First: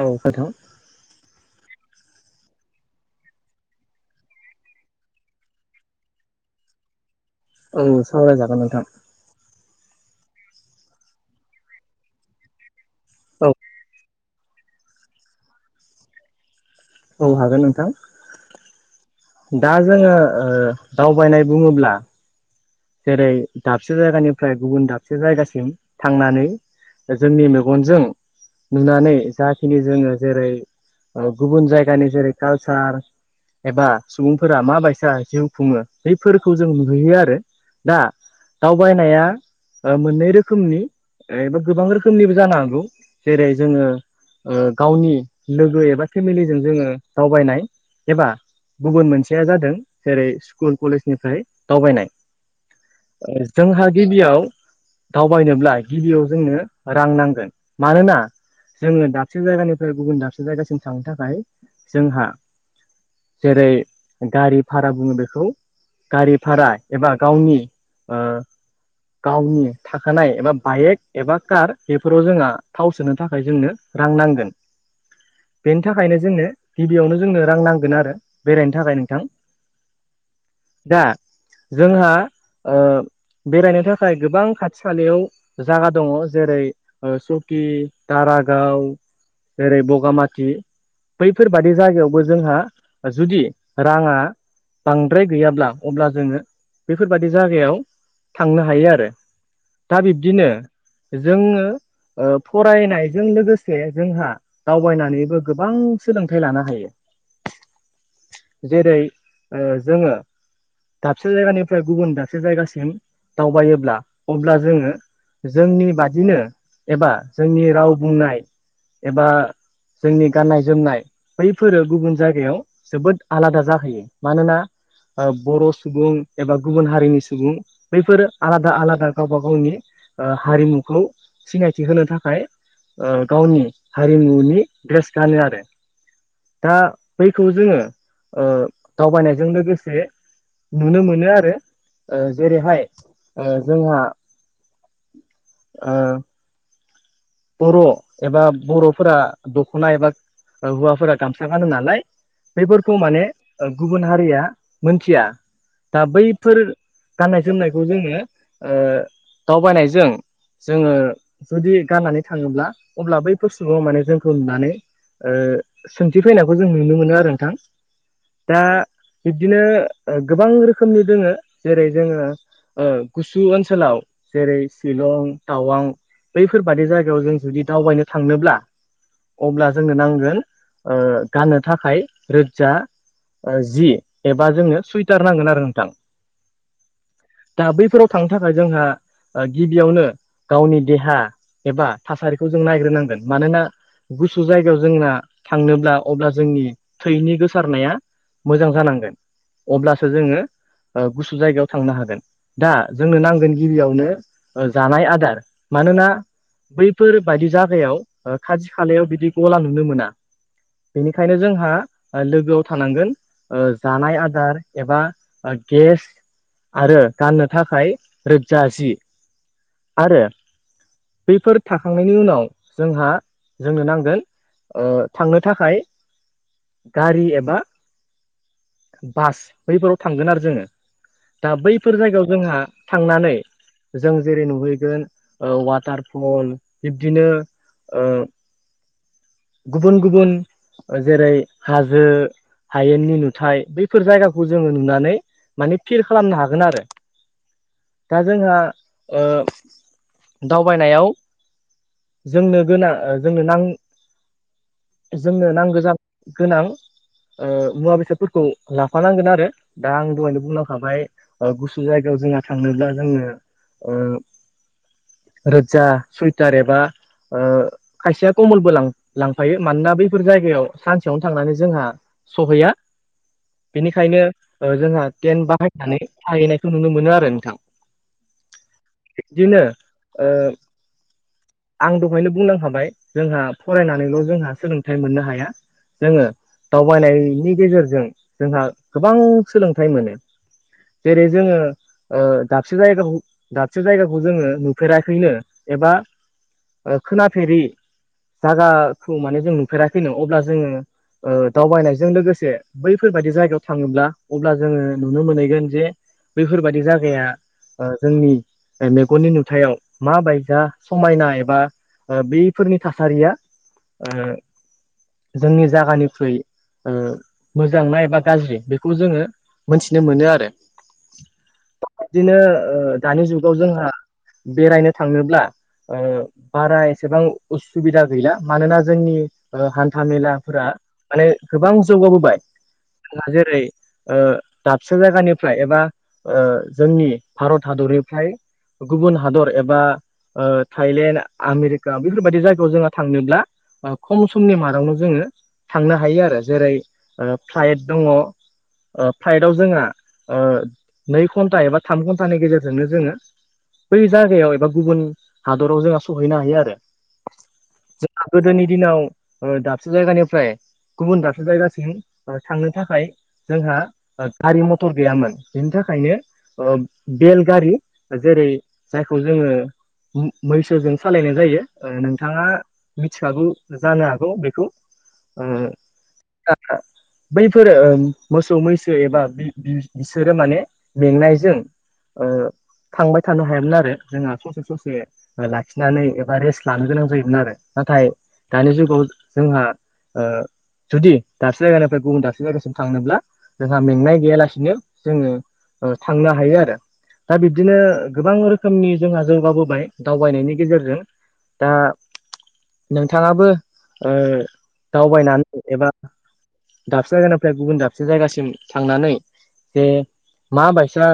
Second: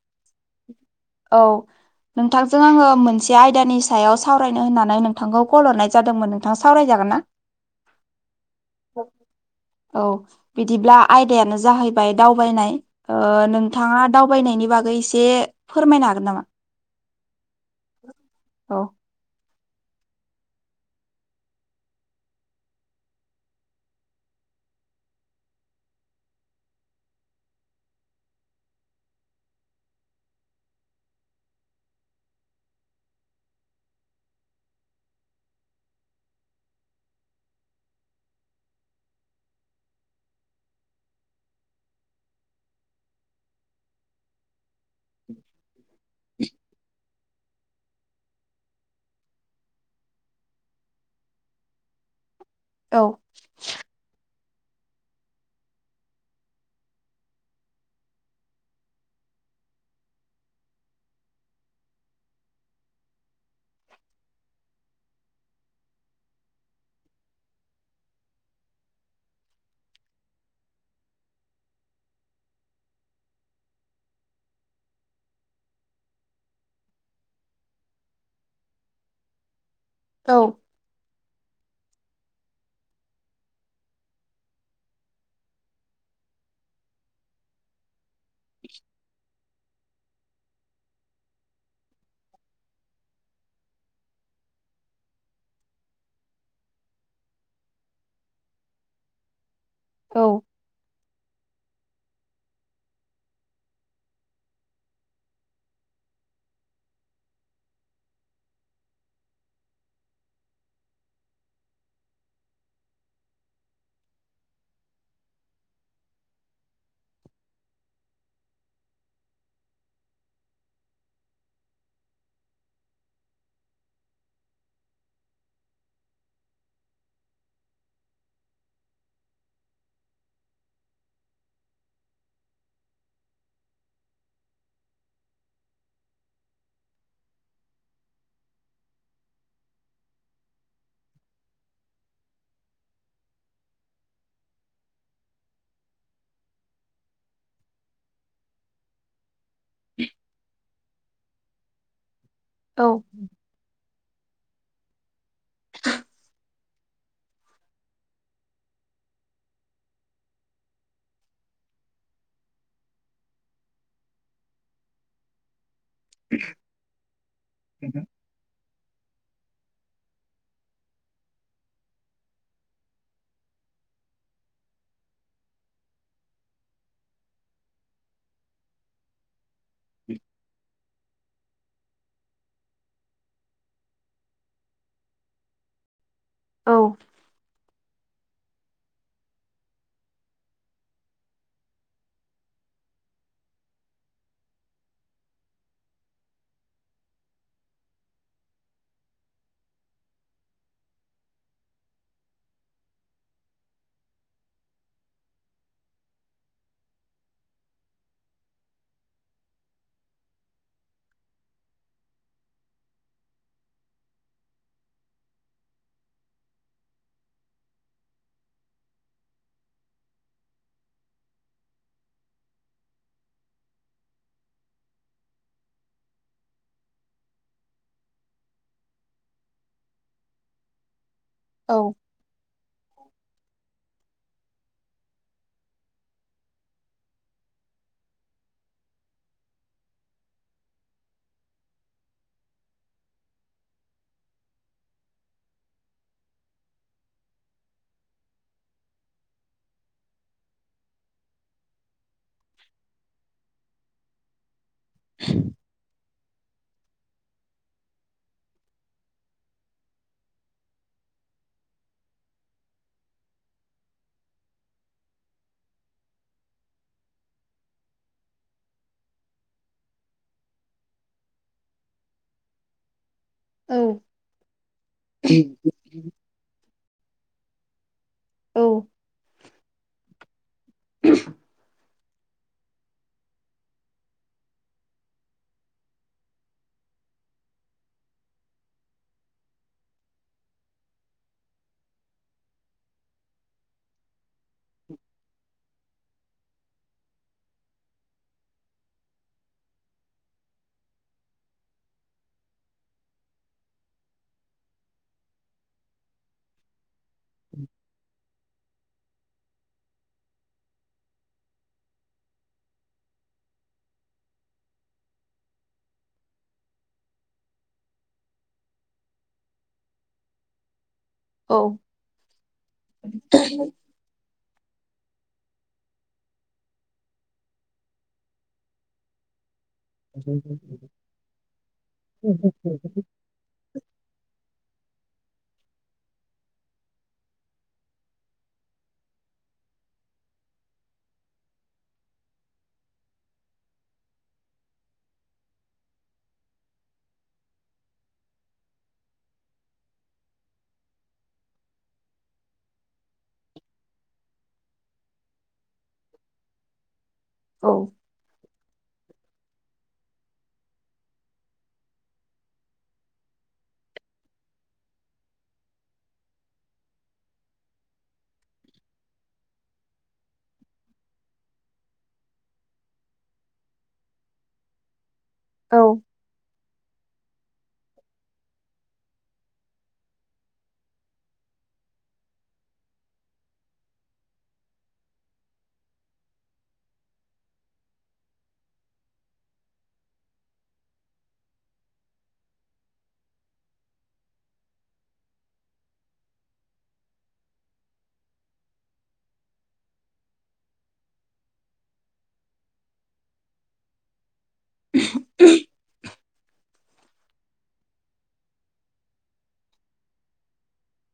औ हेलौ औ नोंथांजों आङो मोनसे आयदानि सायाव सावरायनो होननानै नोंथांखौ कल हरनाय जादोंमोन। नोंथा सावरायजागोनना? औ सावरायजागोन नोंथां। औ बिदिब्ला आयदायानो जाहैबाय दावबायनाय ओ औ नोंथाङा दावबायनायनि बागै एसे फोरमायनो हागोन नामा? औ हागोन नोंथां। औ दा जोंङो दावबायनाय बुंङोब्ला जेरै दाबसे जायगानिफ्राय गुबुन दाबसे जायगासिम थांनानै जो जोंनि मेगनजों नुनानै जाखिनि जोंङो जेरै गुबुन जायगानि जेरै कालसार एबा सुबुंफोरा मााबायसा जिउ खुंङो बफोरखौ जों नुहैयो आरो दा दावबायनाया मोननै रोखोमनिबा गोबां रोखोमनिबो जानो हागौ जेरै जोंङो गावनि लोगो एबा फेमिलिजों जोंङो दावबायनाय एबा गुबुन मोनसेया जादों जेरै स्कुल कलेजनिफ्राय दावबायनाय औ जोंहा गिबियाव दावबायनोब्ला गिबियाव जोंनो रां नांगोन मानोना जोंङो दाबसे जायगानिफ्राय गुबुन दाबसे जायगासिम थांनो थाखाय जोंहा जेरै गारि भारा बुंङो बेखौ गारि भारा एबा गावनि ओ गावनि थाखानाय एबा बाइक एबा कार बेफोराव जोंहा थाव सोनो थाखाय जोंनो रां नांगोन [inaudible] बेनि थाखायनो जोंनो गिबियावनो जोंनो रां नांगोन आरो बेरायनो थाखाय नोंथां औ दा जोंहा ओ बेरायनो थाखाय गोबां खाथि खालायाव जायागा दंङो जेरै सकि दारागाव जेरै बगामाथि बैफोरबादि जायगायावबो जोंहा जुदि रांङा बांद्राय गैयाब्ला अब्ला जोंङो बेफोरबादि जायगायाव थांनो हायो आरो दा औ बिब्दिनो जोंङो फरायनायजों लोगोसे जोंहा दावबायनानैबो गोबां सोलोंथाइ लानो हायो। [inaudible] जेरै ओ जोंङो दाबसे जायगानि फ्राय गुबुन दाबसे जायगासिम दावबायोब्ला अब्ला जोंङो जोंनि बादिनो एबा जोंनि राव बुंनाय एबा जोंनि गाननाय जोमनाय बैफोरो गुबुन जायगायाव जोबोद आलादा जाहैयो मानोना बर' सुबुं एबा गुबुन हारिनि सुबुं बैफोरो आलादा आलादा गावबा गावनि ओ हारिमुखौ सिनायथि होनो थाखाय ओ गावनि हारिमुनि ड्रेस गानो आरो दा बैखौ जोंङो ओ दावबायनायजों लोगोसे नुनो मोनो आरो ओ जेरैहाय ओ जोंहा ओ बर' एबा बर'फोरा दख'ना एबा हौवाफोरा गामसा गानो नालाय औ बेफोरखौ माने गुबुन हारिया मोनथिया दा बैफोर गाननाय जोमनायखौ जोंङो दावबायनायजों जोंङो जुदि गाननानै थांङोब्ला अब्ला बै बुस्थुखौ माने जोंखौ नुनानै ओ सोंथि फैनायखौ जों नुनो मोनो आरो नोंथां दा बिब्दिनो गोबां रोखोमनि दोङो जेरै जोंङो गुसु ओनसोलाव जेरै सिलं टावां बैफोरबादि जाया जों जुदि दावबायनो थांनोब्ला अब्ला जोंनो नांगोन ओ गाननो थाखाय रोजा जि एबा जोंनो सुइटार नांगोन आरो नोंथां औ दा बैफोराव थांनो थाखाय जोंहा गिबियावनो गावनि देहा एबा थासारिखौ जों नायग्रोनांगोन मानोना गुसु जायगायाव जोंना थांनोब्ला अब्ला जोंनि थैनि गोसारनाया मोजां जानांगोन अब्लासो जोंङो गुसु जायगायाव थांनो हागोन। दा जोंनो नांगोन गिबियावनो जानाय आदार मानोना बैफोर बायदि जागायाव खाथि खालायाव बिदि गला नुनो मोना बेनिखायनो जोंहा लोगोआव थानांगोन। जानाय आदार एबा गेस। आरो गाननो थाखाय रोजा जि आरो बैफोर थाखाखांनायनि उनाव जोंहा जोंनो नांगोन। थांनो थाखाय गारि एबा बास बैफोराव थांगोन आरो जोंङो दा औ बैफोर जायगायाव जोंहा थांनानै जों जेरै नुहैगोन वाटार फुटबल बिब्दिनो गुबुन गुबुन जेरै हाजो हायेननि नुथाय बैफोर जायगाखौ जोंङो नुनानै माने फिल खालामनो हागोन आरो दा जोंहा थायनायाव जोंनो गोन जोंनो नां जोंनो नांगौ गोनां मुवा बेसादफोरखौ लाफानांगोन आरो दा आं दहायनो बुंलांखाबाय गुसु जायगायाव जोंहा थांनोब्ला जोंङो रोजा सुइटार एबा खायसेया कमलबो लांफायो मानोना बैफोर जायगायाव सानसेयावनो थांनानै जोंहा सहैया औ बेनिखायनो जोंहा टेन्ट बाहायनानै थाहैनायखौ नुनो मोनो आरो नोंथां बिदिनो आ ए [inaudible] आं दहायनो बुंलांखाबाय जोंहा फरायनानैल' जोंहा सोलोंथाइ मोननो हाया। जोंङो दावबायनायनि गेजेरजों जोंहा गोबां सोलोंथाइ मोनो। जेरै जोंङो दाबसे जायगाखौ दाबसे जायगाखौ जोंङो फेराखैनो एबा खोनाफेरि जायागाखौ माने जों नुफेराखै नों अब्ला जोंङो दावबायनायजों लोगोसे बैफोरबायदि जायगायाव थाङोब्ला अब्ला जोंङो नुनो मोनहैगोन जे बैफोरबादि जायागाया जोंनि मेगननि नोजोर खुथायाव माबाय जा समायना एबा बैफोरनि थासारिया जोंनि जायगानिख्रुइ मोजां ना एबा गाज्रि बेखौ जोंङो मोनथिनो मोनो आरो औ बिदिनो दानि जुगाव जोंहा बेरायनो थांनोब्ला बारा एसेबां उसुबिदा गैला मानोना जोंनि जामेलाफोरा माने गोबां जौगाबोबाय जेरै दाबसे जायगानिफ्राय एबा जोंनि भारत हादरनिफ्राय गुबुन हादर एबा थाइलेण्ड आमेरिका बेफोरबायदि जायगायाव जोंहा थांनोब्ला। खम समनि मादावनो जोंङो थांनो हायो आरो जेरै फ्लाइट दंङो फ्लाइटआव जोंहा नै घन्टा एबा थाम घन्टानि गेजेरजोंनो जोंङो बै जायगायाव एबा गुबुन हादराव जोंहा सहैनो हायो आरो औ जों गोदोनि दिनाव दाबसे जायगानिफ्राय गुबुन दाबसे जायगासिम ओ थांनो थाखाय जोंहा ओ गारि मटर गैयामोन बिनि थाखायनो ओ बेल गारि जेरै जायखौ जोङो मैसोजों सालायनाय जायो ओ नोंथाङा मिथिखागौ जानो हागौ बेखौ ओ औ [unintelligible] बैफोरो मोसौ मैसो एबा बि बिसोरो माने मेंनायजों ओ थांबाय थानो हायामोन आरो जोंहा ससे ससे ओ लाखिनानै एबा रेस्ट लानो गोनां जायोमोन आरो नाथाय दानि जुगाव जोंहा ओ जुदि दाबसे जायगानिफ्राय गुबुन दाबसे जायगासिम थांनोब्ला जोंहा मेंनाय गैयालासिनो जोङो ओ थांनो हायो आरो दा बि बिदिनो गोबां रोखोमनि जोंहा जौगाबोबाय दावबायनायनि गेजेरजों दा नोंथाङाबो ओ दावबायनानै एबा दाबसे जायगानिफ्राय गुबुन दाबसे जायगासिम थांनानै जे मा बायसा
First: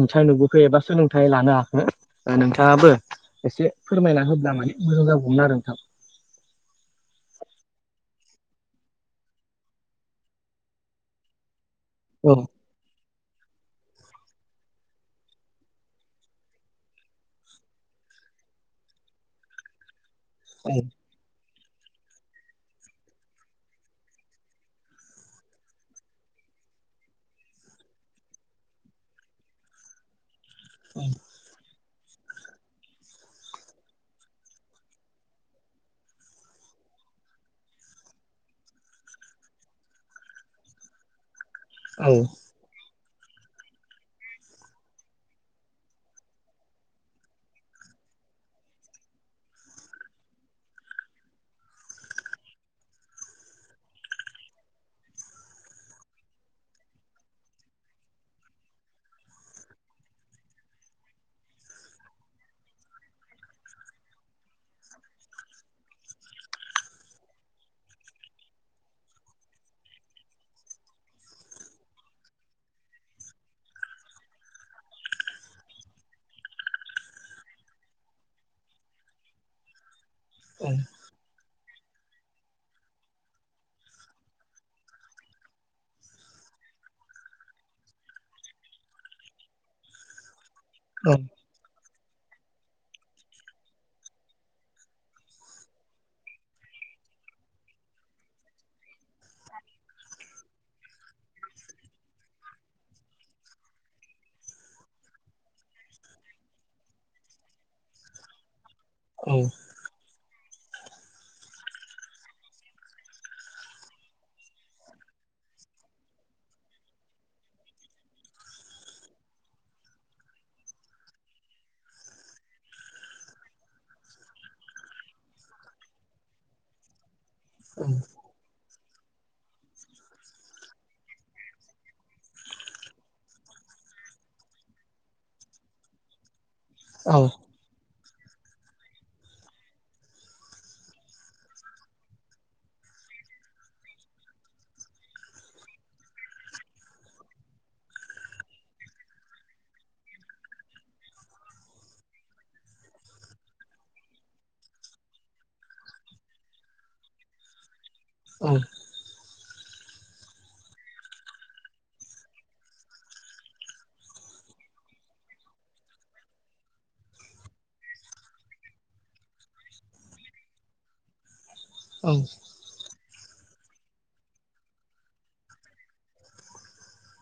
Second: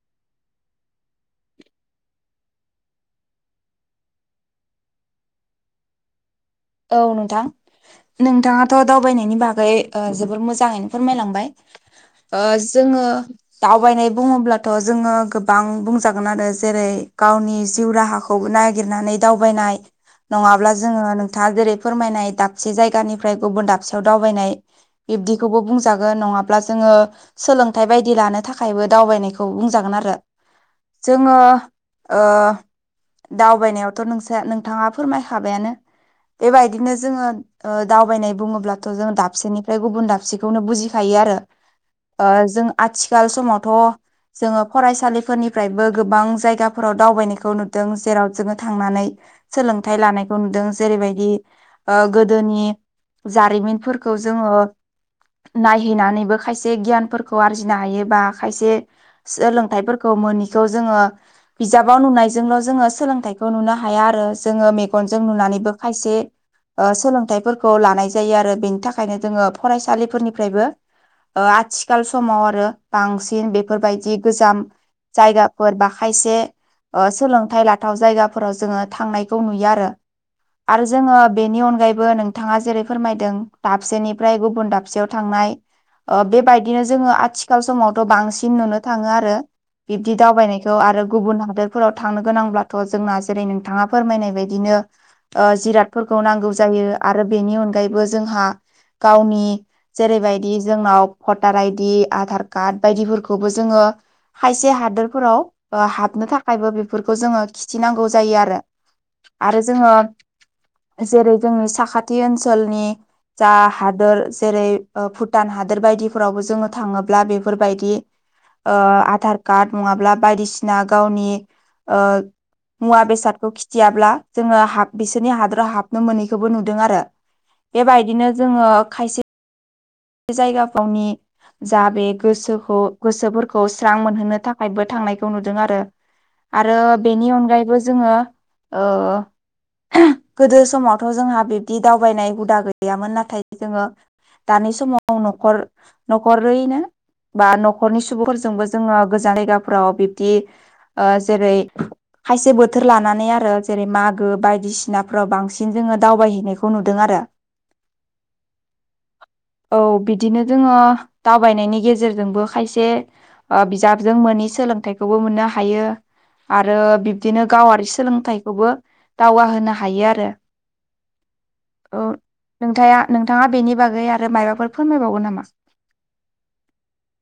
नोंथां नुबोखो एबा सोलोंथाइ लानो हाखो ओ नोंथाङाबो एसे फोरमायना होब्ला माने मोजां जाबौमोन आरो नोंथां औ नोंथां नोंथाङाथ' दावबायनायनि बागै ओ जोबोर मोजाङैनो फोरमायलांबाय औ ओ जोङो दावबायनाय बुङोब्लाथ' जोङो गोबां बुंजागोन आरो जेरै गावनि जिउ राहा खौ नागिरनानै दावबायनाय नङाब्ला जोङो नोंथाङा जेरै फोरमायनाय दाबसे जायगानिफ्राय गुबुन दाबसेयाव दावबायनाय बिब्दिखौबो बुंजागोन नङाब्ला जोङो सोलोंथाइ बायदि लानो थाखायबो दावबायनायखौ बुंजागोन आरो जोङो ओ दावबायनायावथ' नोंसा नोंथाङा फोरमायखाबायानो बेबायदिनो जोङो ओ दावबायनाय बुङोब्लाथ' जों दाबसेनिफ्राय गुबुन दाबसेखौनो बुजिखायो आरो औ ओ जों आथिखाल समावथ' जोङो फरायसालिफोरनिफ्रायबो गोबां जायगाफोराव दावबायनायखौ नुदों जेराव जोङो थांनानै सोलोंथाइ लानायखौ नुदों जेरैबायदि दि ओ गोदोनि जारिमिनफोरखौ जोङो नायहैनानैबो खायसे गियानफोरखौ आरजिनो हायो बा खायसे सोलोंथाइफोरखौ मोनिखौ जोङो बिजाबाव नुनायजोंल' जोङो सोलोंथाइखौ नुनो हाया आरो जोङो मेगनजों नुनानैबो खायसे ओ सोलोंथाइफोरखौ लानाय जायो आरो बेनि थाखायनो जोङो फरायसालिफोरनिफ्रायबो ओ आथिखाल समाव आरो बांसिन बेफोरबायदि गोजाम जायगाफोर बा खायसे ओ सोलोंथाइ लाथाव जायगाफोराव जोङो थांनायखौ नुयो आरो। आरो जोङो बेनि अनगायैबो नों थाङा जेरै फोरमायदों दाबसेनिफ्राय गुबुन दाबसेयाव थांनाय ओ बेबायदिनो जोङो आथिखाल समावथ' बांसिन नुनो थाङो आरो बिब्दि दावबायनाय त' आरो गुबुन हादोरफोराव थांनो गोनांब्लाथ' जोंना जेरै नोंथाङा फोरमायनाय बायदिनो ओ जिरादफोरखौ नांगौ जायो आरो बेनि अनगायैबो जोंहा गावनि जेरैबायदि जोंनाव भटार आइदि आधार कार्ड बायदिफोरखौबो जोङो खायसे हादोरफोराव ओ हाबनो थाखायबो बेफोरखौ जोङो खिथिनांगौ जायो आरो। औ आरो जोङो जेरै जोंनि साखाथि ओनसोलनि जा हादोर जेरै ओ भुटान हादोर बायदिफोरावबो जोङो थाङोब्ला बेफोरबायदि ओ आधार कार्ड नङाब्ला बायदिसिना गावनि ओ मुवा बेसादखौ खिथियाब्ला जोङो हाब बिसोरनि हादोराव हाबनो मोनैखौबो नुदों आरो बेबायदिनो जोंङो खायसे बे जायगा थावनि जा बे गोसोखौ गोसोफोरखौ स्रां मोनहोनो थाखायबो थांनायखौ नुदों आरो आरो औ बेनि अनगायैबो जोंङो ओ गोदो समावथ' जोंहा बिब्दि दावबायनाय हुदा गैयामोन नाथाय जोंङो दानि स समाव न'खर न'खरैनो बा न'खरनि सुबुंफोरजोंबो जोंङो गोजान जायगाफोराव बिब्दि ओ जेरै खायसे बोथोर लानानै आरो जेरै मागो बायदिसिनाफोराव बांसिन जोंङो दावबायहैनायखौ नुदों आरो औ औ बिदिनो जोंङो दावबायनायनि गेजेरजोंबो खायसे ओ बिजाबजों मोनि सोलोंथाइखौबो मोननो हायो। आरो बिब्दिनो गावारि सोलोंथाइखौबो दावगा होनो हायो आरो [inaudible] औ नोंथांया नोंथांङा बेनि बागै आरो मायबाफोर फोरमायबावगोन नामा?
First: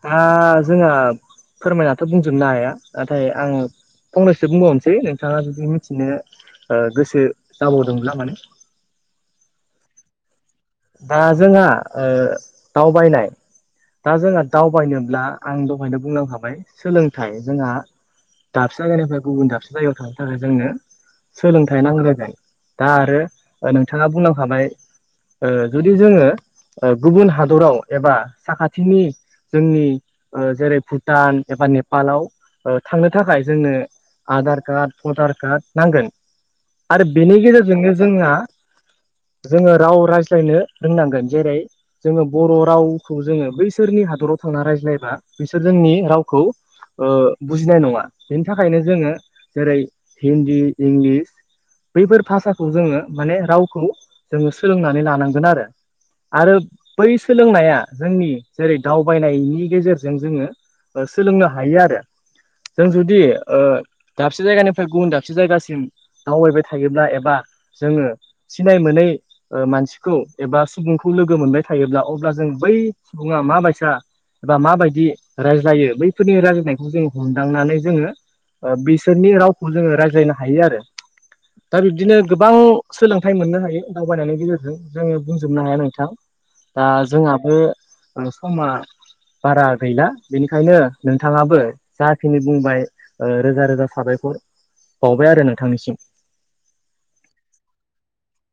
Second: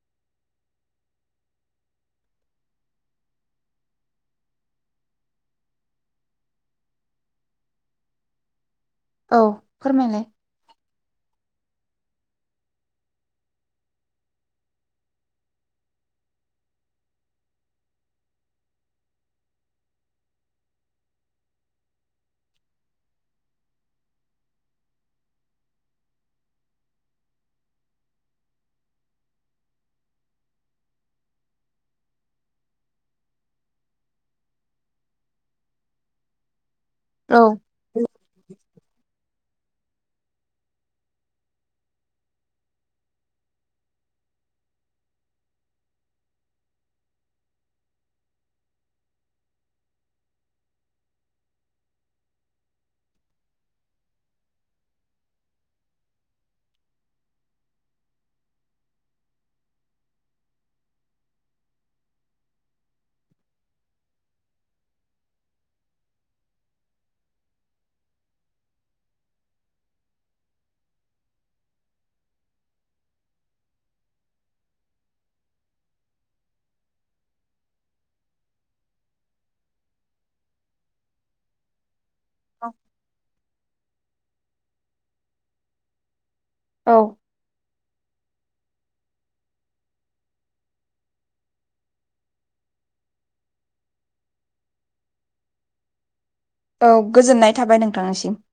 दा जोंहा फोरमायनाथ' बुंजोबनो हाया नाथाय आं फंनैसो बुंबावनोसै नोंथांङा जुदि मिथिनो ओ गोसो जाबावदोंब्ला माने औ फोरमायलाय दा जोंहा ओ दावबायनाय दा जोंहा दावबायनोब्ला आं दहायनो बुंलांखाबाय सोलोंथाइ जोंहा दाबसे जायगानिफ्राय गुबुन दाबसे जायगायाव थांनो थाखाय जोंनो सोलोंथाइ नांग्रोगोन दा आरो नोंथांङा बुंलांखाबाय जुदि जोंङो गुबुन हादराव एबा साखाथिनि जोंनि जेरै भुटान एबा नेपालाव थांनो थाखाय जोंनो आधार कार्ड भटार कार्ड नांगोन। आरो बेनि औ गेजेरजोंनो जोंहा जोंङो राव राज्ला फ्रायनो रोंनांगोन जेरै जोंङो बर' रावखौ जोंङो बैसोरनि हादराव थांनानै रायज्लायबा बिसोर जोंनि रावखौ ओ बुजिनाय नंङा बेनि थाखायनो जोंङो जेरै हिन्दी इंलिस बैफोर भाषाखौ जोंङो माने रावखौ जोंङो सोलोंनानै लानांगोन आरो आरो बै सोलोंनाया जोंनि जेरै दावबायनायनि गेजेरजों जोंङो ओ सोलोंनो हायो आरो जों जुदि ओ दाबसे जायगानिफ्राय गुबुन दाबसे जायगासिम दावबायबाय थायोब्ला एबा जोंङो सिनाय मोनै ओ मानसि खौ एबा सुबुंखौ लोगो मोनबाय थायोब्ला अब्ला जों बै सुबुंङा माबायसा एबा माबायदि रायज्लायो बैफोरनि रायज्लनायखौ जों हमदांनानै जोंङो ओ बिसोरनि रावखौ जोंङो रायज्लायनो हायो आरो दा बिब्दिनो गोबां सोलोंथाइ मोननो हायो दावबायनायनि गेजेरजों जोंङो बुंजोबनो हाया। नोंथां दा औ जोंहाबो ओ समा बारा गैला बेनिखायनो नोंथांङाबो जाखिनि बुंबाय ओ रोजा रोजा साबायखर बाउबाय आरो नोंथांनिसिम औ गोजोननाय थाबाय नोंथांनिसिम